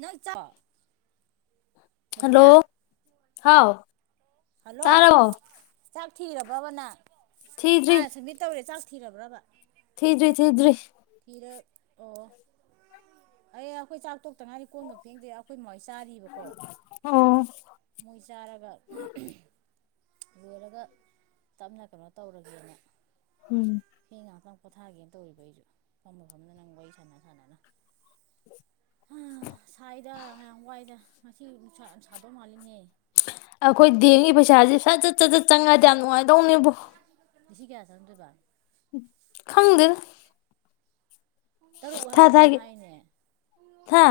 ꯅꯣꯏ [unintelligible] ꯔꯕꯤꯅꯥ ꯍꯜꯂꯣ ꯍꯥꯎ ꯍꯜꯂꯣ ꯇꯥꯔꯕꯣ ꯁꯤꯔꯕꯕꯅꯪ ꯍꯥ ꯊꯤꯗ꯭ꯔꯤ ꯁꯃꯤꯠ ꯇꯧꯔꯦ ꯆꯥꯛ ꯊꯤꯔꯕ꯭ꯔꯥꯕ ꯊꯤꯗ꯭ꯔꯤ ꯊꯤꯗ꯭ꯔꯤ ꯊꯤꯔꯛ ꯑꯣ ꯑꯩ ꯑꯈꯣꯏ ꯆꯥꯛꯇꯣꯛ ꯇꯥ ꯉꯥꯏꯔꯤ ꯀꯣꯟꯒ ꯐꯦꯡꯗꯦ ꯑꯈꯣꯏ ꯃꯥꯍꫭꯏ ꯆꯥꯔꯤꯕꯀꯣ ꯑꯣ ꯃꯣꯏ ꯆꯥꯔꯒ ꯂꯣꯏꯔꯒ ꯇꯞꯅ ꯀꯩꯅꯣ ꯇꯧꯔꯒꯦꯅ ꯎꯝ ꯃꯤ ꯉꯛꯇꯪ ꯄꯣꯊꯥꯒꯦꯅ ꯇꯧꯔꯤꯕ ꯑꯩꯖꯨ ꯐꯝꯅ ꯐꯝꯅ ꯅꯪ ꯋꯥꯔꯤ ꯁꯥꯟꯅ ꯁꯥꯟꯅꯅ ꯑ ꯁꯥꯏꯗ ꯌꯥꯝ ꯋꯥꯏꯗ ꯉꯁꯤ ꯅꯨꯡꯁꯥ ꯌꯥꯝ ꯁꯥꯗꯧ ꯃꯥꯜꯂꯤꯅꯦꯍꯦ꯫ ꯑꯩꯈꯣꯏ ꯗꯦꯡꯒꯤ ꯄꯩꯁꯥꯁꯦ ꯁꯠꯆꯠ ꯆꯠꯖꯠ ꯆꯪꯉꯗꯤ ꯌꯥꯝ ꯅꯨꯡꯉꯥꯏꯗꯧꯅꯦꯕꯣ꯫ ꯉꯁꯤ ꯀꯌꯥ ꯆꯪꯉꯛꯗꯣꯏꯕ? ꯈꯪꯗꯦꯗꯥ꯫ ꯇꯔꯨꯛ ꯊꯥ ꯍꯥꯏꯕ꯭ꯔꯣ ꯀꯩꯅꯣꯝ ꯊꯥꯒꯤ ꯍꯥꯏꯅꯦ ꯍꯥ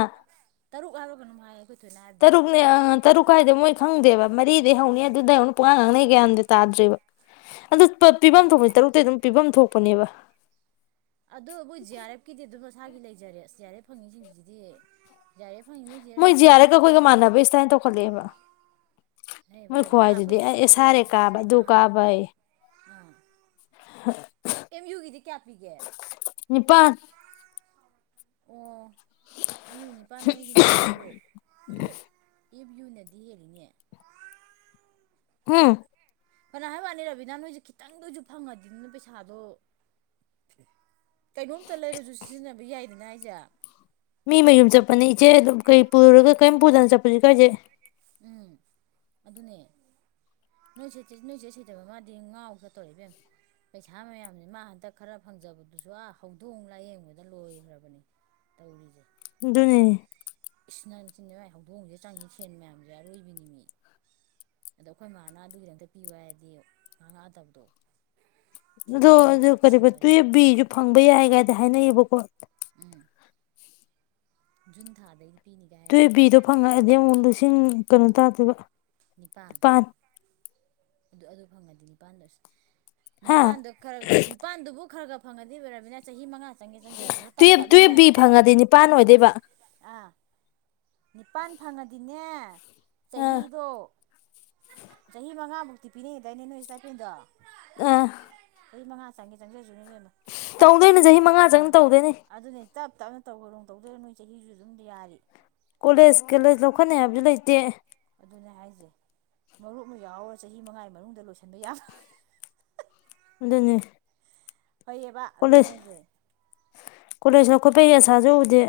ꯇꯔꯨꯛ ꯍꯥꯏꯕꯔ ꯀꯩꯅꯣꯝ ꯍꯥꯏꯌꯦ꯫ ꯇꯔꯨꯛꯅꯤ ꯑ꯫ ꯇꯔꯨꯛ ꯍꯥꯥꯏꯗ ꯃꯣꯏ ꯈꯪꯗꯦꯕ ꯃꯔꯤꯗꯩ ꯍꯧꯅꯤ ꯑꯗꯨꯗ ꯍꯧꯅ ꯄꯨꯡꯉꯥ ꯉꯥꯡꯅꯩ ꯒꯌꯥꯟꯗ ꯇꯥꯗ꯭ꯔꯦꯕ ꯑꯗꯨ ꯄꯤꯚꯝ ꯊꯣꯛꯄꯅꯤ ꯇꯔꯨꯛꯇꯩꯩ ꯑꯗꯨꯝ ꯄꯤꯚꯝ ꯊꯣꯛꯄꯅꯦꯕ꯫ ꯑꯗꯨ ꯃꯣꯏ ꯖꯤ ꯑꯥꯔ ꯑꯦꯐꯀꯤꯗꯤ ꯑꯗꯨꯝ ꯃꯁꯥꯒꯤ ꯂꯩꯖꯔꯦ ꯖꯤ ꯑꯥꯔ ꯑꯦꯐ ꯐꯪꯉꯤꯁꯤꯡꯁꯤꯁꯤꯗꯤ ꯃꯣꯏ ꯖꯤꯌꯥꯔ ꯑꯦꯞꯀ ꯑꯩꯈꯣꯏꯒ ꯃꯥꯟꯅꯕꯩ ꯁꯇꯥꯏꯜ ꯇꯧꯈꯠꯂꯛꯑꯦꯕ꯫ ꯍꯩꯕ ꯃꯣꯏ ꯔꯕꯤꯅꯥ ꯑꯩꯈꯣꯏ ꯈꯨꯍꯥꯏꯗꯨꯗꯤ ꯑꯩ ꯑꯁꯥꯔꯦ ꯀꯥꯕ ꯑꯗꯨ ꯑꯥ ꯀꯥꯕ ꯑꯩ꯫ ꯑꯥ ꯑꯦꯝ ꯌꯨꯒꯤꯗꯤ ꯀꯌꯥꯄꯤꯒꯦ? ꯅꯤꯄꯥꯟ ꯑꯣ꯫ ꯑꯦꯝ ꯌꯨ ꯅꯤꯄꯥꯥꯟ ꯅꯣꯏꯒꯤꯅ ꯇꯔꯨꯛ ꯑꯗꯨ ꯑꯦꯝ ꯌꯨꯅꯗꯤ ꯌꯦꯜꯂꯤꯅꯦ꯫ [unintelligible] ꯐꯅ ꯍꯥꯏ ꯋꯥꯅꯤ ꯔꯕꯤꯅꯥ ꯅꯣꯏꯁꯦ ꯈꯤꯇꯪꯗꯁꯨ ꯐꯪꯉꯗꯤꯗꯅ ꯄꯩꯁꯥꯗꯣ ꯀꯩꯅꯣꯝꯇ ꯂꯩꯔꯁꯨ ꯁꯤꯖꯤꯟꯅꯕ ꯌꯥꯏꯗꯅ ꯍꯥꯏꯖꯑꯦ꯫ ꯃꯤ ꯃꯌꯨꯝ ꯆꯠꯄꯅꯤ ꯏꯆꯦ ꯑꯗꯨꯝ ꯀꯩ ꯄꯨꯔꯒ ꯀꯔꯤꯝ ꯄꯨꯗꯅ ꯆꯠꯄꯁꯦ ꯀꯥꯏꯖꯩ꯫ ꯎꯝ ꯑꯗꯨꯅꯦ ꯅꯣꯏ ꯁꯦ ꯅꯣꯏ ꯁꯦꯠ ꯁꯤꯗꯕ ꯃꯥꯗꯤ ꯉꯥꯎꯒ ꯇꯧꯔ ꯏꯕꯦꯝ ꯄꯩꯁꯥ ꯃꯌꯥꯝꯁꯦ ꯃꯥ ꯍꯟꯗꯛ ꯈꯔ ꯐꯪꯖꯕꯗꯨꯁꯨ ꯑꯥ ꯍꯧꯗꯣꯡ ꯂꯥꯏꯌꯦꯡꯕꯗ ꯂꯣꯏꯈ꯭ꯔꯕꯅꯤ ꯇꯧꯔꯤꯁꯦ꯫ ꯗꯨꯅꯦ ꯫ [unintelligible] ꯃꯥꯏꯍꯥꯗꯣꯡꯁꯦ ꯆꯥꯡꯉꯤ ꯁꯦꯟꯅ ꯃꯌꯥꯝ ꯑꯗꯨ ꯑꯔꯣꯏꯕꯤꯅꯤ ꯃꯤ ꯑꯗꯣ ꯑꯩꯈꯣꯏ ꯃꯥꯅ ꯑꯗꯨꯒꯤꯗꯪꯛꯇ ꯄꯤꯌꯨ ꯍꯥꯏꯔꯗꯤ ꯉꯍ ꯉꯥꯛꯑꯗꯕꯗꯣ ꯑꯗꯣ ꯑꯗꯨ ꯀ ꯇꯨꯌꯦꯐ ꯋꯥꯔꯦꯝꯑꯅ ꯕꯤꯁꯨ ꯐꯪꯕ ꯌꯥꯏ ꯀꯥꯏꯗ ꯍꯥꯏꯅꯩꯌꯦꯕꯀꯣ꯫ ꯎꯝ꯫ ꯍꯨꯟ ꯊꯥꯗꯩ꯫ ꯇꯨꯕꯤꯗꯣ ꯐꯪꯉꯛꯑꯗꯤ ꯑꯃꯨꯛ ꯂꯤꯁꯤꯡ ꯀꯩꯅꯣ ꯇꯥꯗꯣꯏꯕ ꯅꯤꯄꯥꯜ ꯅꯤꯄꯥꯟ ꯑꯗꯨ ꯑꯗꯨ ꯐꯪꯒ [unintelligible] ꯍꯥ ꯅꯤꯄꯥꯜꯗ ꯈꯔ ꯅꯤꯄꯥꯟꯗꯨꯕꯨ ꯈꯔ ꯒ ꯐꯪꯉꯗꯤ ꯑꯣꯏꯔꯕꯅꯤꯅ ꯆꯍꯤ ꯃꯉꯥ ꯆꯪꯒꯦ ꯆꯪꯖꯁꯅꯨ ꯇꯞ ꯇꯨꯌꯦꯞ ꯇꯨꯌꯦꯞ ꯇꯞꯅꯅꯦ ꯕꯤ ꯐꯪꯉꯗꯤ ꯅꯤꯄꯥꯥꯟ ꯑꯣꯏꯗꯣꯏꯕ ꯑꯥ ꯅꯤꯄꯥꯟ ꯐꯪꯉꯗꯤꯅꯦ ꯑꯥ ꯆꯍꯤꯗꯣ ꯆꯍꯤ ꯃꯉꯥꯃꯨꯛꯇꯤ ꯄꯤꯅꯩꯌꯦꯗꯥꯏꯅꯦ ꯅꯣꯏ ꯏꯁꯇꯥꯏꯄꯦꯟꯗꯣ ꯑ ꯆꯍꯤ ꯃꯉꯥ ꯆꯪꯒꯦ ꯆꯪꯖꯁꯅꯨ ꯇꯞ ꯇꯧꯗꯣꯏꯅꯦ ꯇꯞꯅꯅꯦ ꯆꯍꯤ ꯃꯉꯥ ꯑꯥ ꯆꯪꯅ ꯇꯧꯗꯣꯏꯅꯦ ꯑꯗꯨꯅꯤ ꯇꯞ ꯇꯞꯅ ꯇꯧ [unintelligible] ꯇꯧꯗꯣꯏꯔ ꯅꯣꯏ ꯆꯍꯤꯁꯨ ꯑꯗꯨꯝ ꯌꯥꯔꯤ ꯀꯣꯂꯦꯖ ꯀꯣꯂꯦꯖ ꯂꯧꯈꯠꯅꯤ ꯍꯥꯏꯕꯁꯨ ꯂꯩꯇꯦ ꯑꯗꯨꯅꯦ ꯍꯥꯏꯁꯦ ꯃꯔꯨꯞ ꯑꯃ ꯌꯥꯎꯔ ꯆꯍꯤ ꯃꯉꯥꯒꯤ ꯃꯅꯨꯡꯗ ꯂꯣꯏꯁꯤꯟꯕ ꯌꯥ ꯑꯗꯨꯅꯦ ꯐꯩꯌꯦꯕ ꯑꯗꯨꯅꯦ ꯍꯥꯏꯁꯦ ꯀꯣꯂꯦꯖ ꯂꯧꯈꯠꯄꯩ ꯑꯁꯥꯁꯨ ꯎꯗꯦ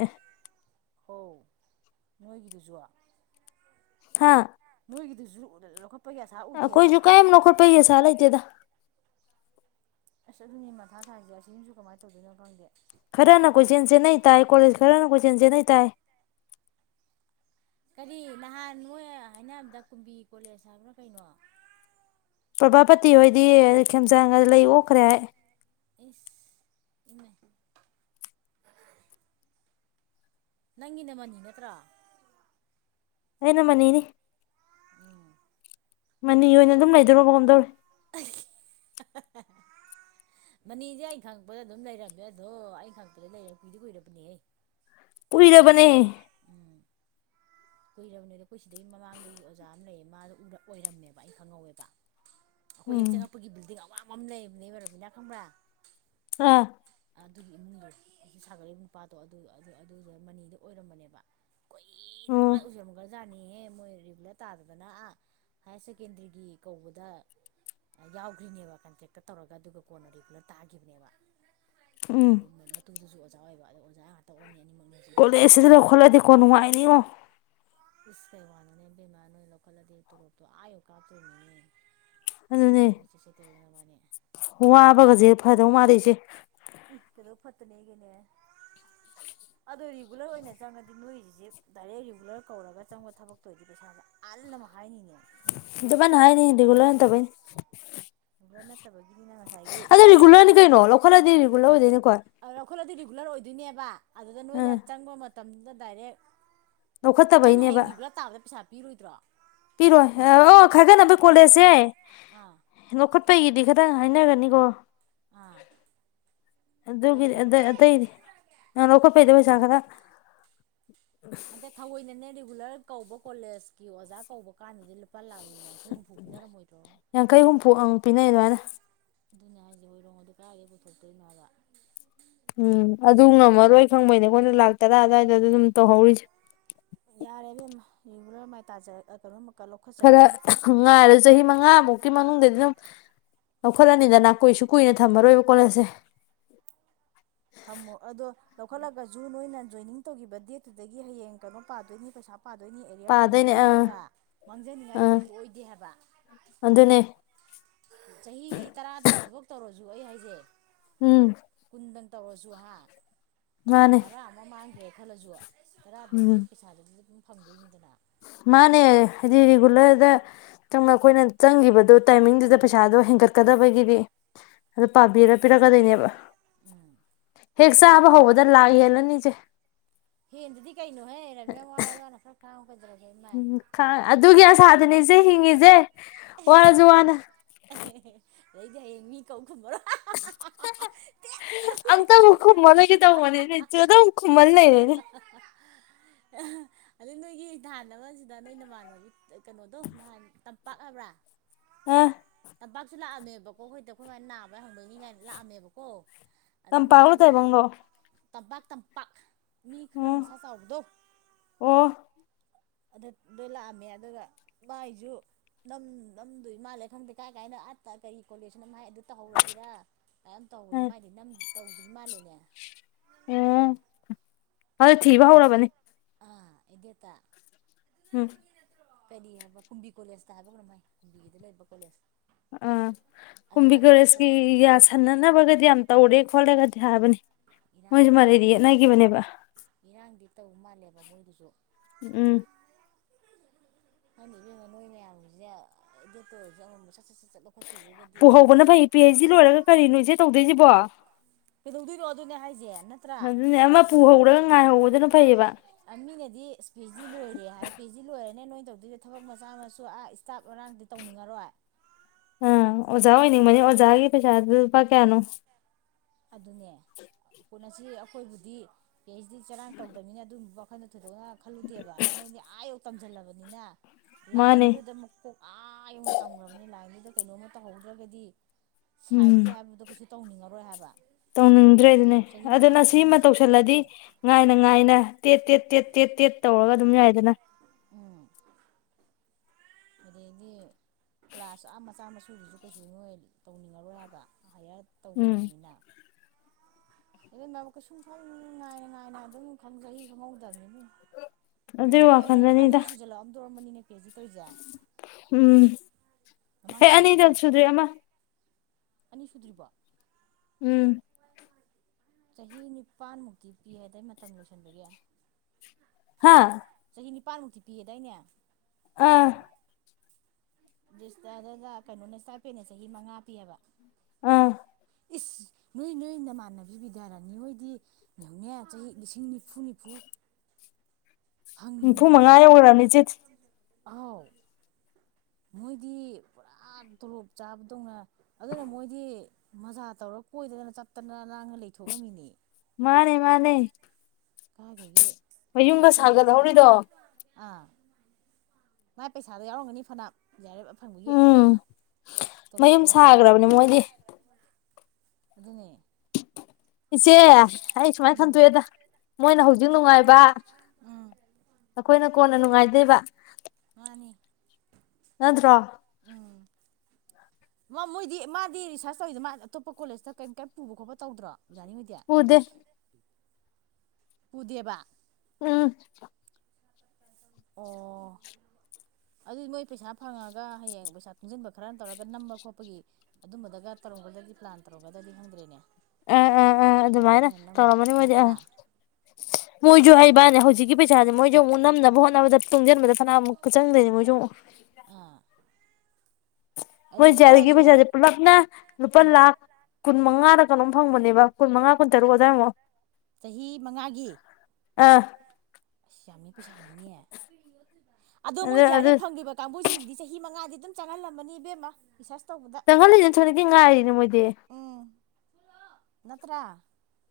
ꯑꯧ ꯅꯣꯏꯒꯤꯗꯨꯖꯨ ꯍꯥꯥ ꯅꫭꯏꯒꯤꯗꯨꯁꯨ ꯂꯧꯈꯠ ꯑꯈꯣꯏꯁꯨꯨ ꯀꯩꯝ ꯂꯧꯈꯠꯄꯩ ꯑꯁꯥ ꯂꯩꯇꯦꯗ ꯑꯁ ꯑꯗꯨꯅꯦ ꯃꯊꯥ ꯁꯥꯏꯁꯦ ꯑꯁꯤꯨꯃꯁꯨ ꯀꯃꯥꯏꯅ ꯇꯧꯗꯣꯏꯅꯣ ꯈꯪꯗꯦ ꯈꯔ ꯅ ꯍꯟꯗꯛꯀꯤ ꯀꯣꯏꯆꯦꯟ ꯆꯦꯟꯅꯩ ꯇꯥꯏ ꯀꯣꯂꯦꯖ ꯈꯔꯅ ꯀꯣꯏꯆꯦꯟ ꯆꯦꯟꯅꯩ ꯇꯥꯏ ꯀꯔꯤ ꯅꯍꯥꯟ ꯃꯣ ꯍꯥꯏꯅꯕꯗ ꯀꯨꯝꯕꯤ ꯀꯣꯂꯦꯖ ꯍꯥꯏꯕ꯭ꯔ ꯀꯩꯅꯣ ꯄ꯭ꯔꯚꯥꯄꯇꯤ ꯍꯣꯏꯗꯤ ꯈꯦꯝꯆꯥꯟꯒ ꯂꯩ ꯑꯣꯛꯈ꯭ꯔꯦ ꯍꯥꯏ ꯏꯁ ꯏꯃꯥꯏ ꯅꯪꯒꯤꯅ ꯃꯅꯤ ꯅꯠꯇ꯭ꯔꯣ ꯑꯩꯅ ꯃꯅꯤꯅꯤ [inaudible] ꯃꯅꯤ ꯑꯗꯩ ꯑꯣꯏꯅ ꯑꯩꯈꯣꯏ ꯑꯗꯨꯝ ꯂꯩꯗꯧꯔꯕꯒꯨꯝ ꯇꯧꯔꯦ ꯃꯅꯤꯁꯦ ꯑꯩꯅ ꯈꯪꯉꯛꯄꯗ ꯑꯗꯨꯝ ꯂꯩꯔꯝꯃꯦ ꯑꯗꯣ ꯑꯩꯅ ꯈꯪꯉꯛꯄꯗ ꯂꯩꯔ ꯀꯨꯏꯗꯤ ꯀꯨꯏꯔꯕꯅꯤꯍꯦ ꯀꯨꯏꯔꯕꯅꯦ ꯀꯨꯏꯔꯕꯅꯦꯗꯤ ꯑꯩꯈꯣꯏ ꯁꯤꯗꯩ ꯃꯃꯥꯡꯗꯒꯤ ꯑꯣꯖꯥ ꯑꯃ ꯂꯩꯌꯦ ꯃꯥꯗꯣ ꯑꯣꯏꯔꯛ [unintelligible] ꯑꯩ ꯈꯪꯍꯧꯋꯦꯕ ꯑꯩꯈꯣꯏ ꯍꯦꯛ ꯎꯝ ꯆꯪꯉꯄꯒꯤ ꯕꯤꯜꯗꯤꯡ ꯑꯋꯥꯡꯕ ꯑꯃ ꯂꯩꯔꯝꯅꯤꯕ ꯔꯣꯕꯤꯅꯥ ꯈꯪꯕ꯭ꯔꯥ ꯑꯥ ꯑꯗꯨꯒꯤ ꯏꯃꯨꯡꯒ ꯁꯥꯒꯠꯂꯤꯕ ꯅꯨꯄꯥꯗꯣ ꯑꯗꯨ ꯑꯗꯨ ꯑꯗꯨꯗꯣ ꯃꯅꯤꯗ ꯑꯣꯏꯔꯝꯕꯅꯦꯕ ꯀꯨꯏ ꯌꯥ ꯎꯝ [unintelligible] ꯑꯣꯖꯥꯅꯤꯍꯦ ꯃꯣꯏ ꯔꯤꯒꯨꯂꯔ ꯇꯥꯗꯗꯅ ꯑꯥ ꯍꯥꯌꯔ ꯁꯦꯀꯦꯟꯗꯔꯤꯒꯤ ꯀꯧꯕꯗ ꯌꯥꯎꯈ꯭ꯔꯤꯅꯦꯕ ꯀꯟꯇ꯭ꯔꯦꯛꯇ ꯇꯧꯔꯒ ꯑꯗꯨꯒ ꯀꯣꯟꯅ ꯔꯤꯒꯨꯂꯔ ꯇꯥꯈꯤꯕꯅꯦꯕ ꯎꯝ ꯑꯗꯩꯩ ꯃꯇꯨꯗꯨꯁꯨ ꯑꯣꯖꯥ ꯑꯣꯏꯌꯦꯕ ꯑꯗꯨ ꯑꯣꯖꯥ ꯑꯣꯟꯅꯤ ꯑꯅꯤꯃꯛꯅꯤ ꯍꯧꯖꯤꯛ ꯑꯗꯨꯝ ꯀꯣꯂꯦꯖꯁꯤꯗ ꯋꯥꯡꯈꯠꯂ ꯂꯩꯗꯣ ꯂꯧꯈꯠꯂꯗꯤꯀꯣ ꯅꯨꯡꯉꯥꯏꯅꯤꯉꯣ ꯏꯁ ꯀꯩ ꯋꯥꯅꯣꯅꯦ ꯏꯕꯦꯝꯃ ꯅꯣꯏ ꯂꯧꯈꯠꯂꯗꯤ ꯇꯣꯂꯣꯞꯇꯣ ꯑꯥ ꯌꯧꯅ ꯀꯥꯞꯇꯣꯏꯅꯤꯅꯦ ꯑꯗꯨꯅꯦ ꯅꯣꯏ ꯆꯦꯆꯦ ꯇꯦꯕꯣꯡ ꯅꯕꯥꯅꯤ ꯋꯥꯕꯒꯁꯦ ꯐꯗꯧ ꯃꯥꯜꯂꯦ ꯏꯆꯦ ꯏ ꯀꯩꯗꯧ ꯐꯠꯇꯅꯤꯒꯦꯅꯦ ꯑꯗꯣ ꯔꯤꯒꯨꯂꯔ ꯑꯣꯏꯅ ꯆꯪꯉꯗꯤ ꯅꯣꯏꯒꯤꯁꯦ ꯗꯥꯏꯔꯦꯛ ꯔꯤꯒꯨꯂꯔ ꯀꯧꯔꯒ ꯆꯪꯕ ꯊꯕꯛꯇꯣ ꯑꯣꯏꯔꯗꯤ ꯄꯩꯁꯥꯁꯦ ꯑꯥ [inaudible] ꯗꯕꯥꯅ ꯍꯥꯏꯅꯦ ꯔꯦꯒꯨꯂꯔ ꯅꯠꯇꯕꯩ ꯑꯗꯨ ꯅꯠꯇꯕꯒꯤꯅꯤꯅ ꯉꯁꯥꯏꯒꯤ ꯑꯗꯣ ꯔꯤꯒꯨꯂꯔꯅꯤ ꯀꯩꯅꯣ ꯂꯧꯈꯠꯂꯗꯤ ꯔꯤꯒꯨꯂꯔ ꯑꯣꯏꯗꯣꯏꯅꯤꯀꯣ ꯑꯗꯣ ꯂꯧꯈꯠꯂꯗꯤ ꯔꯤꯒꯨꯂꯔ ꯑꯣꯏꯗꯣꯏꯅꯦꯕ ꯑꯗꯨꯗ ꯅꯣꯏꯅ ꯑꯥ ꯆꯪꯕ ꯃꯇꯝꯗꯨꯗ ꯗꯥꯏꯔꯦꯛ ꯅꯪ ꯂꯧꯈꯠꯇꯕꯩꯅꯦꯕ ꯍꯌꯦꯡꯒꯤ [unintelligible] ꯇꯥꯕꯥ ꯄꯩꯁꯥ ꯄꯤꯔꯣꯏꯗ꯭ꯔꯣ? ꯄꯤꯔꯣꯏ ꯑꯃꯨꯛ ꯑꯣ ꯈꯥꯏꯒꯠꯅꯕ ꯀꯣꯂꯦꯖꯁꯦ ꯑꯥ ꯂꯧꯠ ꯄꯩꯒꯤꯗꯤ ꯈꯗ ꯍꯥꯏꯅꯒꯅꯤ ꯀꯣ꯫ ꯑꯥ ꯑꯗꯨꯅꯤ ꯑꯗꯨꯒꯤꯗꯤ ꯑ ꯂꯧꯈꯠꯄꯒꯤꯗ ꯑꯇꯩꯗꯤ ꯅꯪ ꯂꯧꯈꯠꯄꯩꯗꯣ ꯄꯩꯁꯥ ꯈꯔ ꯑꯗ ꯊꯑꯣꯏꯅꯅꯦ ꯔꯤꯒꯨꯂꯔ ꯀꯧꯕ ꯀꯣꯂꯦꯖꯀꯤ ꯑꯣꯖꯥ ꯀꯧꯕ ꯀꯥꯟꯅꯗꯤ ꯄꯥ ꯂꯥꯛ ꯌꯥꯡꯈꯩ - ꯍꯨꯝꯐꯨ ꯄꯤꯅꯔꯝꯃꯣꯏꯗꯔꯣ? ꯌꯥꯡꯈꯩ ꯍꯨꯝꯐꯨ ꯑꯪ [inaudible] ꯑꯗꯨꯅꯦ ꯍꯥꯏꯁꯦ [unintelligible] ꯀꯥꯏꯒꯤ ꯄꯨꯊꯣꯛꯇꯣꯏꯅꯣ ꯍꯥꯏꯕ? ꯎꯝ ꯑꯗꯨ ꯉꯝꯃꯔꯣꯏ ꯈꯪꯕꯩꯅꯦ ꯑꯩꯈꯣꯏꯅ ꯂꯥꯛ ꯇꯔꯥ ꯑꯗꯨꯋꯥꯏꯗ ꯑꯗꯨꯝ ꯇꯧꯍꯧꯔꯤꯁꯦ꯫ ꯌꯥꯔꯦꯕꯦꯝ ꯔꯤꯒꯨꯂꯔ ꯃꯥꯏ ꯇꯥꯖꯔꯛ ꯑꯥ ꯀꯩ ꯈꯔ ꯉꯥꯏꯔꯒ ꯆꯍꯤ ꯃꯉꯥꯃꯨꯛꯀꯤ ꯃꯅꯨꯡꯗꯗꯤ ꯑꯗꯨꯝ ꯂꯧꯈꯠꯂꯅꯤꯗ ꯅꯥ ꯀꯨꯏꯁꯨ - ꯀꯨꯏꯅ ꯊꯝꯃꯔꯣꯏꯕ ꯀꯣꯂꯦꯖ ꯁꯦ꯫ ꯊꯝꯃꯣ ꯑꯗꯣ ꯂꯧꯈꯠꯂꯒꯁꯨ ꯅꯣꯏꯅ ꯖꯣꯏꯅꯤꯡ ꯇꯧꯈꯤꯕ ꯗꯦꯠꯇꯨꯗꯒꯤ ꯍꯌꯦꯡ ꯀꯩꯅꯣ ꯄꯥꯗꯣꯏꯅꯤ ꯄꯩꯁꯥ꯫ ꯄꯥꯗꯣꯏꯅꯤ ꯑꯦꯔꯤꯌꯔ ꯄꯥꯗꯣꯏꯅꯦ ꯐꯪꯗꯣꯏꯅꯤ ꯑꯥ ꯅꯠꯇ꯭ꯔꯥ ꯃꯥꯡꯖꯅꯤꯡꯉꯥꯏꯗꯤ ꯑꯥ ꯀꯩꯁꯨ ꯑꯣꯏꯗꯦ ꯍꯥꯏꯕ꯫ ꯑꯗꯨꯅꯦ ꯆꯍꯤ ꯇꯔꯥꯗꯪ ꯊꯕꯛ ꯇꯧꯔ ꯁꯨꯨ ꯑꯩ ꯍꯥꯏꯁꯦ꯫ ꯎꯝ꯫ ꯀꯨꯟꯗꯪ ꯇꯧꯔꯁꯨ ꯍꯥ? ꯃꯥꯅꯦ ꯇꯔꯦ ꯑꯃ ꯃꯥꯥꯡꯒꯔꯦ ꯫ ꯍꯂꯖꯨ ꯈꯔꯥ ꯑꯗꯨꯒꯤ ꯎꯝ ꯄꯩꯁꯥꯗꯨ ꯐꯪꯗꯣꯏꯅꯤꯗꯅ꯫ ꯃꯥꯅꯦ ꯍꯥꯏꯗꯤ ꯔꯤꯒꯨꯂꯔꯗꯪ ꯑꯩꯈꯣꯏꯅ ꯆꯪꯈꯤꯕꯗꯣ ꯇꯥꯏꯃꯤꯡꯗꯨꯗ ꯄꯩꯁꯥꯗꯣ ꯍꯦꯟꯒꯠꯀꯗꯕꯒꯤꯗꯤ ꯑꯗꯨ ꯄꯥꯕꯤꯔ ꯄꯤꯔꯛꯀꯗꯣꯏꯅꯦꯕ꯫ ꯎꯝ ꯍꯦꯛ ꯑꯁ ꯑꯗꯨ ꯆꯥꯕ ꯃꯇꯝ ꯍꯧꯕꯗ ꯂꯥꯛꯍꯦꯜꯂꯅꯤꯁꯦ꯫ ꯍꯦꯟꯗꯗꯤ ꯀꯩꯅꯣ ꯍꯦ [unintelligible] ꯎꯝ ꯑꯗꯨꯒꯤ ꯍꯥꯏ ꯑꯁꯥꯗꯅꯤ ꯂꯧꯈꯠ ꯏꯆꯦ ꯆꯠꯁꯤꯟ ꯍꯤꯡꯉꯁꯦ ꯋꯥꯔꯖꯨ ꯋꯥꯅꯥ꯫ ꯑꯗꯩꯗꯤ ꯍꯌꯦꯡ ꯃꯤ ꯀꯧ ꯈꯨꯝꯃꯔꯣꯏ ꯇꯦꯠ ꯇꯦꯠ ꯂꯩ ꯑꯝꯇꯕꯨ ꯊꯦꯛꯇꯅ ꯈꯨꯝꯃꯔꯣꯏꯒꯦ ꯇꯧꯕꯅꯦ ꯏꯆꯦ ꯑꯗꯨꯝ ꯈꯨꯃꯍꯜ ꯂꯩꯔꯦ꯫ [unintelligible] ꯑꯗꯩ ꯅꯣꯏꯒꯤ ꯊꯥꯟꯅꯕꯁꯤꯗ ꯅꯣꯏ ꯅꯃꯥꯟꯅꯕꯒꯤ ꯀꯅꯣꯗꯨ ꯅꯥꯍꯥꯟ ꯇꯝ ꯄꯥꯛꯂꯕ꯭ꯔꯥ ꯑ ꯇꯝꯄꯥꯛꯁꯨ ꯂꯥꯛꯑꯝꯃꯦꯕꯀꯣ ꯑꯩꯈꯣꯏꯗ ꯈꯣꯏꯃꯥ ꯅꯥꯕ ꯍꯪꯕꯅꯤ ꯀꯥꯏꯅ ꯂꯥꯛꯑꯝꯃꯦꯕꯀꯣ ꯑꯗ ꯇꯝꯄꯥꯛꯂꯣ ꯃꯥꯒꯤꯁꯨ ꯇꯥꯢꯕꯪꯂꯣ ꯇꯝꯄꯥꯛ ꯇꯝꯄꯥꯛ ꯃꯤ ꯈꯔ ꯃꯁꯥ ꯆꯥꯎꯕꯗꯣ ꯑꯣ ꯑꯗꯨ ꯑꯗꯨ ꯂꯥꯛꯑꯝꯃꯦ ꯑꯗꯨꯒ ꯃꯥꯏꯁꯨ ꯅꯝ ꯅꯝꯗꯣꯏ ꯏ ꯃꯥꯜꯂꯦ ꯈꯪꯗꯦ ꯀꯥꯏ ꯀꯥꯏꯅ ꯑꯥꯠꯇ ꯀꯩ ꯀꯣꯂꯦꯖꯅꯥꯏ ꯑꯗꯨ ꯇꯧꯍꯧꯔꯁꯤꯔ ꯌꯥꯝ ꯇꯧꯕꯅꯤ ꯎꯝ ꯃꯥꯥꯏꯗꯤ ꯅꯝ ꯇꯧꯗ꯭ꯔꯤ ꯃꯥꯂꯦꯅꯦ ꯑꯣ ꯑꯗꯨ ꯊꯤꯕ ꯍꯧꯔꯕꯅꯤ ꯑꯥ ꯑꯦꯗꯦꯠꯇꯥ ꯎꯝ ꯀꯔꯤ ꯍꯥꯏꯕ ꯀꯨꯝꯕꯤ ꯀꯣꯂꯦꯖꯇ ꯍꯥꯏꯕ꯭ꯔ ꯀꯩꯅꯣꯝ ꯍꯥꯏ ꯀꯨꯝꯕꯤꯒꯤꯗ ꯂꯩꯕ ꯀꯣꯂꯦꯖ ꯑꯥ ꯀꯨꯝꯕꯤ ꯑꯗꯨꯅ ꯍꯥꯟꯅ ꯈ꯭ꯋꯥꯏ ꯀꯣꯂꯦꯖꯀꯤ ꯌꯥꯁꯟꯅꯅꯕꯒꯗꯤ ꯌꯥꯝ ꯇꯧꯔꯦ ꯈꯣꯠꯂꯦꯒꯗꯤ ꯍꯥꯏꯕꯅꯤ ꯏꯔꯥꯡ ꯃꯣꯏꯁꯨ ꯏꯔꯥꯡ ꯃꯔꯩꯗꯤ ꯌꯦꯠꯅꯈꯤꯕꯅꯦꯕ ꯇꯧꯔꯤꯃꯥꯅꯦ ꯃꯃꯣꯏꯗꯨꯁꯨ ꯎꯝ ꯈꯪꯗꯦ ꯢꯕꯦꯝꯃ ꯅꯣꯏ ꯃꯌꯥꯝꯒꯤꯁꯦ ꯑꯦꯗꯦꯠꯇ ꯑꯣꯏꯔꯁꯦ ꯑꯃꯃꯝ ꯁꯠ ꯁꯠ ꯁꯠ ꯁꯠ ꯂꯧꯈꯠꯄꯤꯈ꯭ꯔꯒꯗꯤ ꯄꯨꯍꯧꯕꯅ ꯐꯩ ꯄꯤ ꯑꯩꯆ ꯗꯤ ꯂꯣꯏꯔꯒ ꯀꯔꯤꯅꯣꯁꯦ ꯇꯧꯗꯣꯏꯁꯤꯕꯣ ꯀꯩꯗꯧꯗꯣꯏꯅꯣ ꯑꯗꯨꯅꯦ ꯍꯥꯏꯁꯦ ꯅꯠꯇ꯭ꯔꯥ ꯑꯗꯨꯅꯦ ꯑꯃ ꯄꯨꯍꯧꯔꯒ ꯉꯥꯏꯍꯧꯕꯗꯨꯅ ꯐꯩꯌꯦꯕ ꯑ ꯃꯤꯅꯗꯤ ꯑꯁ ꯄꯦ ꯑꯩꯆ ꯗꯤ ꯂꯣꯏꯔꯦ ꯍꯥꯏ ꯄꯦ ꯑꯩꯆ ꯗꯤ ꯂꯣꯏꯔ ꯅꯦ ꯅꯣꯏ ꯇꯧꯗꯣꯏꯗ ꯊꯕꯛ ꯃꯆꯥ ꯃꯁꯨ ꯑꯥ ꯏꯁꯇꯥꯐ ꯉꯔꯥꯡꯗꯤ ꯇꯧꯅꯤꯡꯉꯔꯣꯏ ꯑꯥ ꯑꯣꯖꯥ ꯑꯣꯏꯅꯤꯡꯕꯅꯤ ꯑꯣꯖꯥꯒꯤ ꯄꯩꯁꯥꯗꯨ ꯂꯨꯄꯥ ꯀꯌꯥꯅꯣ ꯑꯗꯨꯅꯦ ꯎꯅꯁꯤ ꯑꯩꯈꯣꯏꯕꯨꯗꯤ ꯄꯤ ꯑꯩꯆ ꯗꯤ ꯆꯔꯥꯡ ꯇꯧꯗꯕꯅꯤꯅ ꯑꯗꯨꯕ ꯊꯣꯏꯗꯣꯛꯅ ꯈꯜꯂꯨꯗꯦꯕ ꯑꯗꯣ ꯅꯣꯏꯗꯤ ꯑꯥ ꯌꯧ ꯇꯝꯁꯤꯜꯂꯕꯅꯤꯅ ꯃꯥꯅꯦ ꯂꯥꯏꯟꯗꯨꯗ ꯑꯃꯨꯛ ꯀꯣꯛꯀꯥ ꯌꯧꯅ ꯇꯝꯈ꯭ꯔꯕꯅꯤ ꯂꯥꯏꯟꯗꯨꯗ ꯀꯩꯅꯣꯝꯃ ꯇꯧꯍꯧꯗ꯭ꯔꯒꯗꯤ ꯎꯝ ꯁꯥꯏꯠꯀꯤ ꯍꯥꯏꯗꯣ ꯀꯩꯁꯨ ꯇꯧꯅꯤꯡꯉꯔꯣꯏ ꯍꯥꯏꯕ ꯇꯧꯅꯤꯡꯗ꯭ꯔꯦ ꯑꯗꯨꯅꯦ ꯆꯍꯤ ꯃꯉꯥ ꯑꯗꯨꯅ ꯇꯔꯨꯛ ꯆꯪ ꯁꯤꯃ ꯔꯤꯁꯥꯔꯁ ꯇꯧꯁꯤꯜꯂꯗꯤ ꯇꯧꯗꯣꯏꯅꯦ ꯉꯥꯏꯅ ꯉꯥꯏꯅ ꯇꯦꯠ ꯇꯦꯠ ꯇꯦꯠ ꯇꯦꯠ ꯇꯦꯠ ꯇꯧꯔꯒ ꯑꯗꯨꯝ ꯌꯥꯏꯗꯅ ꯑꯗꯤ ꯀ꯭ꯂꯥꯁ ꯆꯥ ꯃꯆꯥꯝꯃ ꯁꯨꯕꯤꯁꯨ ꯀꯩꯁꯨ ꯅꯣꯏ ꯇꯧꯅꯤꯡꯉꯔꯣꯏ ꯍꯥꯏꯕ ꯍꯥꯏꯌꯔ ꯎꯝ ꯇꯧꯈ꯭ꯔꯕꯅꯤꯅ ꯑꯗꯨꯕꯨ ꯀꯩꯁꯨꯝ ꯈꯪ ꯅꯥꯏꯅ ꯅꯥꯏꯅ ꯑꯗꯨꯝ ꯈꯪꯖ ꯈꯪꯍꯧꯗꯕꯅꯤ ꯅꯣꯏ ꯑꯗꯨꯏ ꯆꯍꯤ ꯑꯅꯤ ꯑꯅꯤ ꯋꯥꯈꯜꯗꯅꯤꯗ ꯁꯨꯖꯜꯂꯛ ꯑꯝꯗ꯭ꯔꫭ ꯕꯅꯤꯅꯦ ꯑꯦ ꯍꯧꯖꯤꯛ ꯇꯧꯏꯖꯦ ꯎꯝ ꯃꯃꯥꯡ ꯍꯦ ꯑꯅꯤ ꯆꯍꯤꯗꯒꯤ ꯒ ꯁꯨꯗ꯭ꯔꯤ ꯑꯃ ꯑꯅꯤ ꯁꯨꯗ꯭ꯔꯤꯕꫭ ꯎꯝ ꯆꯍꯤ ꯅꯤꯄꯥꯜꯃꯨꯛꯇꯤ ꯄꯤ ꯍꯥꯏꯗꯥꯏ ꯃꯇꯝ ꯂꯣꯏꯁꯤꯟꯕꯒꯤ ꯍꯥꯥ ꯆꯥꯍꯤ ꯅꯤꯄꯥꯟꯃꯨꯛꯇꯤ ꯄꯤꯌꯦꯗꯥꯏꯅꯦ ꯑꯥ [unintelligible] ꯑꯗꯨꯗ ꯀꯩꯅꯣꯅꯦ ꯏꯁꯇꯥꯏꯄꯦꯅ ꯆꯍꯤ ꯃꯉꯥ ꯄꯤꯌꯦꯕ ꯑꯥ ꯏꯁ ꯅꯣꯏ ꯅꯣꯏ ꯅꯃꯥꯟꯅꯕꯤ ꯕꯤꯗꯔꯅꯤ ꯍꯣꯏꯗꯤ ꯌꯧꯅꯦ ꯆꯍꯤ ꯂꯤꯁꯤꯡ ꯅꯤꯐꯨ ꯅꯤꯐꯨ ꯅꯤꯐꯨ ꯃꯉꯥ ꯌꯧꯒꯔꯃꯤ ꯏꯆꯦ ꯑꯥꯎ ꯃꯣꯏꯗꯤ ꯄꯨꯔꯥ ꯇꯣꯂꯣꯞ ꯆꯥꯕꯗꯧꯅ ꯑꯗꯨꯅ ꯃꯣꯏꯗꯤ ꯃꯖꯥ ꯇꯧꯔ ꯀꯣꯏꯗꯅ ꯆꯠꯇꯅ ꯂꯥꯡꯗꯅ ꯂꯩꯊꯣꯛ ꯉꯝꯃꯤꯅꯦ ꯃꯥꯅꯦ ꯃꯥꯅꯦ ꯀꯥꯏꯗꯒꯤ ꯃꯌꯨꯝꯒ ꯑꯩꯈꯣꯏꯁꯨ ꯁꯥꯒꯠꯍꯧꯔꯤꯗꯣ ꯑꯥ ꯃꯥꯏ ꯄꯩꯁꯥꯗꫭ ꯌꯥꯎꯔꯝꯒꯅꯤ ꯐꯅꯝ ꯎꯝ ꯃꯌꯨꯝ ꯇꯣꯂꯣꯞꯇꯨꯅ ꯁꯥꯈ꯭ꯔꯕꯅꯦ ꯃꯣꯏꯗꯤ ꯑꯗꯨꯅꯦ ꯏꯆꯦ ꯑꯩ ꯁꯨꯃꯥꯏ ꯎꯝ ꯈꯟꯗꯣꯛ ꯑꯦꯗꯥ ꯃꯣꯏꯅ ꯍꯧꯖꯤꯛ ꯅꯨꯡꯉꯥꯏꯕ ꯎꯝ ꯑꯈꯣꯏꯅ ꯀꯣꯟꯅ ꯅꯨꯡꯉꯥꯏꯗꫭꯏꯕ ꯃꯥꯅꯤ ꯅꯠꯇ꯭ꯔꯣ ꯎꯝ ꯃꯥ ꯃꯣꯏꯗꯤ ꯃꯥꯗꯤ ꯔꯤꯁꯥꯔꯁ ꯇꯧꯋꯗꫭ ꯃꯥ ꯑꯇꯣꯞꯄ ꯀꯣꯂꯦꯖꯇ ꯀꯔꯤꯝ ꯀꯔꯤꯝ ꯄꯨꯕ ꯈꯣꯠꯄ ꯇꯧꯗ꯭ꯔꯣ ꯕꯤꯗꯔꯅꯤ ꯍꫭꯏꯗꯤ ꯎꯗꯦ ꯄꯨꯗꯦꯕꯥ ꯎꯝ ꯑꯣ ꯑꯗꯨꯗꯤ ꯃꯣꯏ ꯄꯩꯁꯥ ꯐꯪꯉꯒ ꯍꯌꯦꯡ ꯄꯩꯁꯥ ꯇꯨꯡꯖꯟꯕ ꯈꯔ ꯇꯧꯔꯒ ꯅꯝꯕ ꯈꯣꯠꯄꯒꯤ ꯑꯗꯨꯝꯕꯗꯒ ꯇꯧꯔꯝꯒꯗ꯭ꯔꯗꯤ ꯄ꯭ꯂꯥꯟ ꯇꯧꯔꯝꯒꯗ꯭ꯔꯗꯤ ꯈꯪꯗ꯭ꯔꯦꯅꯦ ꯑꯥ ꯑꯥ ꯑꯥ ꯗꯥꯏꯔꯦꯛ ꯑꯗꯨꯃꯥꯏꯅ ꯑꯣꯏꯅ ꯅꯝꯕ ꯇꯧꯔꯝꯃꯅꯤ ꯃꯣꯏꯗꯤ ꯑꯥ ꯅꯠꯇ꯭ꯔꯥ ꯃꯣꯏꯖꯨ ꯍꯩꯕꯅꯦ ꯍꯧꯖꯤꯛꯀꯤ ꯄꯩꯁꯥꯥꯁꯦ ꯃꯣꯏꯖꯨ ꯑꯃꯨꯛ ꯅꯝꯅꯕ ꯍꯣꯠꯅꯕꯗ ꯇꯨꯡꯖꯟꯕꯗ ꯐꯅꯝꯃꯨꯛꯀ ꯆꯪꯗꫭꯏꯅꯦ ꯃꯣꯏꯖꯨ ꯑꯃꯨꯛ ꯑꯥ ꯃꯣꯏ ꯑꯗꯨꯗꯤ ꯖꯤ ꯑ꯭ꯔ ꯑꯦꯐ ꯈꯔꯁꯨ ꯄꯩꯁꯥꯁꯦ ꯄꯨꯂꯞꯅ ꯂꯨꯄꯥ ꯎꯝ ꯂꯥꯛ ꯀꯨꯟ ꯃꯉꯥꯔ ꯀꯩꯅꯣꯝ ꯐꯪꯕꯅꯦꯕ ꯀꯨꯟ ꯃꯉꯥ ꯀꯨꯟ ꯇꯔꯨꯛ ꯑꯗꯨꯋꯥꯏꯃꯨꯛ ꯆꯍꯤ ꯃꯉꯥꯒꯤ ꯑꯥ ꯑꯁ ꯌꯥꯝꯃꯤ [unintelligible] ꯑꯗꯣ ꯃꯣꯏ ꯑꯗꯨ ꯑꯗꯨ ꯖꯤꯌꯥꯔꯦꯞ ꯐꯪꯒꯤꯕ ꯀꯥꯡꯕꯨꯁꯤꯡꯁꯤꯗꯤ ꯆꯍꯤ ꯃꯉꯥꯗꯤ ꯗꯨꯝ ꯆꯪꯍꯜꯂꯝꯃꯅꯤ ꯏꯕꯦꯝꯃ ꯔꯤꯁꯁ ꯆꯪꯍꯜꯂꯤꯅꯤ ꯊꯣꯏꯅꯀꯤ ꯉꯥꯏꯔꯤꯅꯦ ꯃꯣꯏꯗꯤ ꯅꯠꯇ꯭ꯔ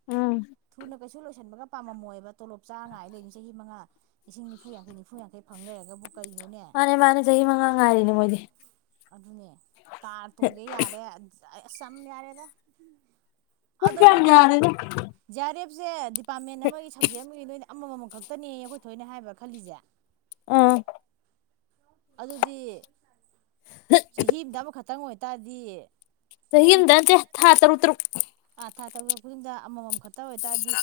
ꯎꯝ ꯊꯨꯅ ꯀꯩꯁꯨ ꯂꯣꯏꯁꯟꯕꯒ ꯄꯥꯝꯃꯝꯃꯣꯏꯕ ꯇꯣꯂꯣꯞ ꯆꯥ ꯉꯥꯏ ꯂꯩꯕ ꯆꯍꯤ ꯃꯉꯥ ꯂꯤꯁꯤꯡ ꯅꯤꯐꯨ ꯌꯥꯡꯈꯩ ꯅꯤꯐꯨ ꯌꯥꯡꯈꯩ ꯐꯪꯂꯩꯔꯒꯕꯨ ꯃꯥꯅꯦ ꯃꯥꯅꯦ ꯆꯍꯤ ꯃꯉꯥꯡꯉꯏꯔꯤꯅꯦ ꯃꯣꯏꯗꯤ ꯑꯗꯨꯅꯦ ꯀꯥꯔ ꯇꯣꯒꯦ ꯌꯥꯔꯦ ꯑꯁ ꯆꯝ ꯌꯥꯔꯦꯗ [unintelligible] ꯌꯥꯔꯦꯗ ꯔꯦꯞꯁꯦ ꯗꯤꯞ ꯄꯥꯃꯦꯟ ꯑꯃꯒꯤ ꯁꯞꯖꯦꯛ ꯑꯃꯒꯤ ꯅꯣꯏꯅ ꯑꯃꯃꯝꯃꯝ ꯈꯛꯇꯅꯦꯌꯦ ꯑꯈꯣꯏ ꯊꯣꯏꯅ ꯍꯥꯏꯕ ꯈꯜꯂꯤꯖꯦ ꯑꯥ ꯑꯗꯨꯗꯤ ꯆꯍꯤꯝꯗ ꯑꯃꯈꯠ ꯇꯪ ꯑꯣꯏꯇꯥꯗꯤ ꯆꯍꯤꯝꯗꯅꯠꯇꯦ ꯊꯥ ꯇꯔꯨꯛ ꯇꯔꯨꯛ ꯑꯥ ꯊꯥ ꯇꯔꯨꯛ ꯇꯔꯨꯛ ꯈꯨꯗꯤꯡꯗꯥ ꯑꯃꯃꯝ ꯈꯠ ꯇ ꯑꯣꯏꯇꯥꯗꯤ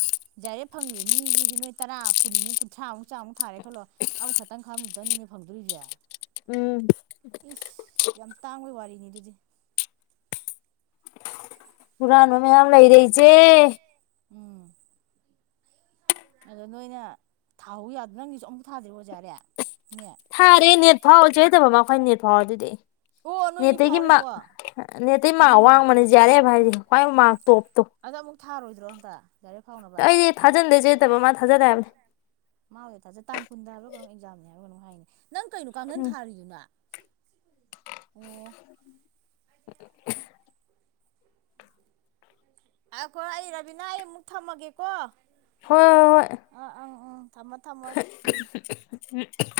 ꯖꯤꯌꯥꯔꯦꯞ ꯐꯪꯉꯤꯕ ꯃꯤꯖꯤꯗꯤ ꯅꯣꯏ ꯇꯔꯥ ꯀꯨꯟꯃꯨꯛ ꯀꯨꯟꯊ꯭ꯔꯥꯃꯨꯛ ꯆꯥꯝꯃꯨꯛ ꯊꯥꯔꯦ ꯈꯜꯂꯣ ꯑꯃꯈꯇꯪ ꯈꯝ ꯇꯅꯤꯅꯦ ꯐꯪꯗꯣꯏꯖꯦ ꯎꯝ ꯏꯁ ꯌꯥꯝ ꯇꯥꯡꯕꯩ ꯋꯥꯔꯤꯅꯤ ꯑꯗꯨ [inaudible] ꯍꯨꯔꯥꯟꯕ ꯃꯌꯥꯝ ꯂꯩꯔꯦ ꯏꯆꯦ ꯎꯝ ꯑꯗꯣ ꯅꯣꯏꯅ ꯊꯥꯍꯧ ꯌꯥꯗ ꯅꯪꯒꯤꯖꯨ ꯑꯃꯨꯛ ꯊꯥꯗ꯭ꯔꯤꯕꯣ ꯖꯤꯌꯥꯔꯦꯞ ꯊꯥꯔꯦ ꯅꯦꯠ ꯐꯥꯎ ꯆꯦ [unintelligible] ꯑꯩꯈꯣꯏ ꯅꯦꯠ ꯐꯥꯎꯗꯨꯗꯤ ꯑꯣ ꯅꯣꯏꯅꯤ ꯅꯦꯠꯇꯒꯤ ꯃꯥ ꯐꯥꯎꯔꯦꯀꯣ ꯅꯦꯇꯩ ꯃꯥꯛ ꯆꯨꯝꯃꯤꯅꯦꯍꯦ ꯑꯋꯥꯡꯕꯅꯦ ꯖꯦꯌꯥꯔꯦꯞ ꯍꯥꯏꯗꯤ [unintelligible] ꯑꯗꯣ ꯑꯃꯨꯛ ꯊꯥꯔꯣꯏꯗ꯭ꯔꯣ ꯍꯟꯇ ꯖꯦꯌꯥꯔꯦꯞ ꯐꯥꯎꯅꯕ ꯑꯩꯗꯤ [unintelligible] ꯃꯥꯕꯨꯗꯤ ꯊꯥꯖꯩ ꯇꯥꯡ ꯀꯨꯟꯗ ꯍꯥꯏꯕꯔ꯭ ꯀꯩꯅꯣꯝ ꯑꯦꯛꯖꯥꯝꯅꯦ ꯍꯥꯏꯕꯔ꯭ ꯀꯩꯅꯣꯝ ꯍꯥꯏꯅꯦ ꯅꯪ ꯀꯩꯅꯣ ꯀꯥꯡꯈꯟ ꯎꯝ ꯊꯥꯔꯤꯗꯨꯅ ꯑꯣ [unintelligible] ꯑꯈꯣꯏ ꯑꯩ ꯔꯥꯕꯤꯅꯥ ꯑꯩ ꯑꯃꯨꯛ ꯊꯝꯃꯒꯦꯀꯣ ꯍꯣꯏ ꯍꯣꯏ ꯍꯣꯏ ꯑꯥ ꯑꯪ ꯎꯝ ꯊꯝꯃꯣ ꯊꯝꯃꯣ ꯎꯝ ꯎ [unintelligible]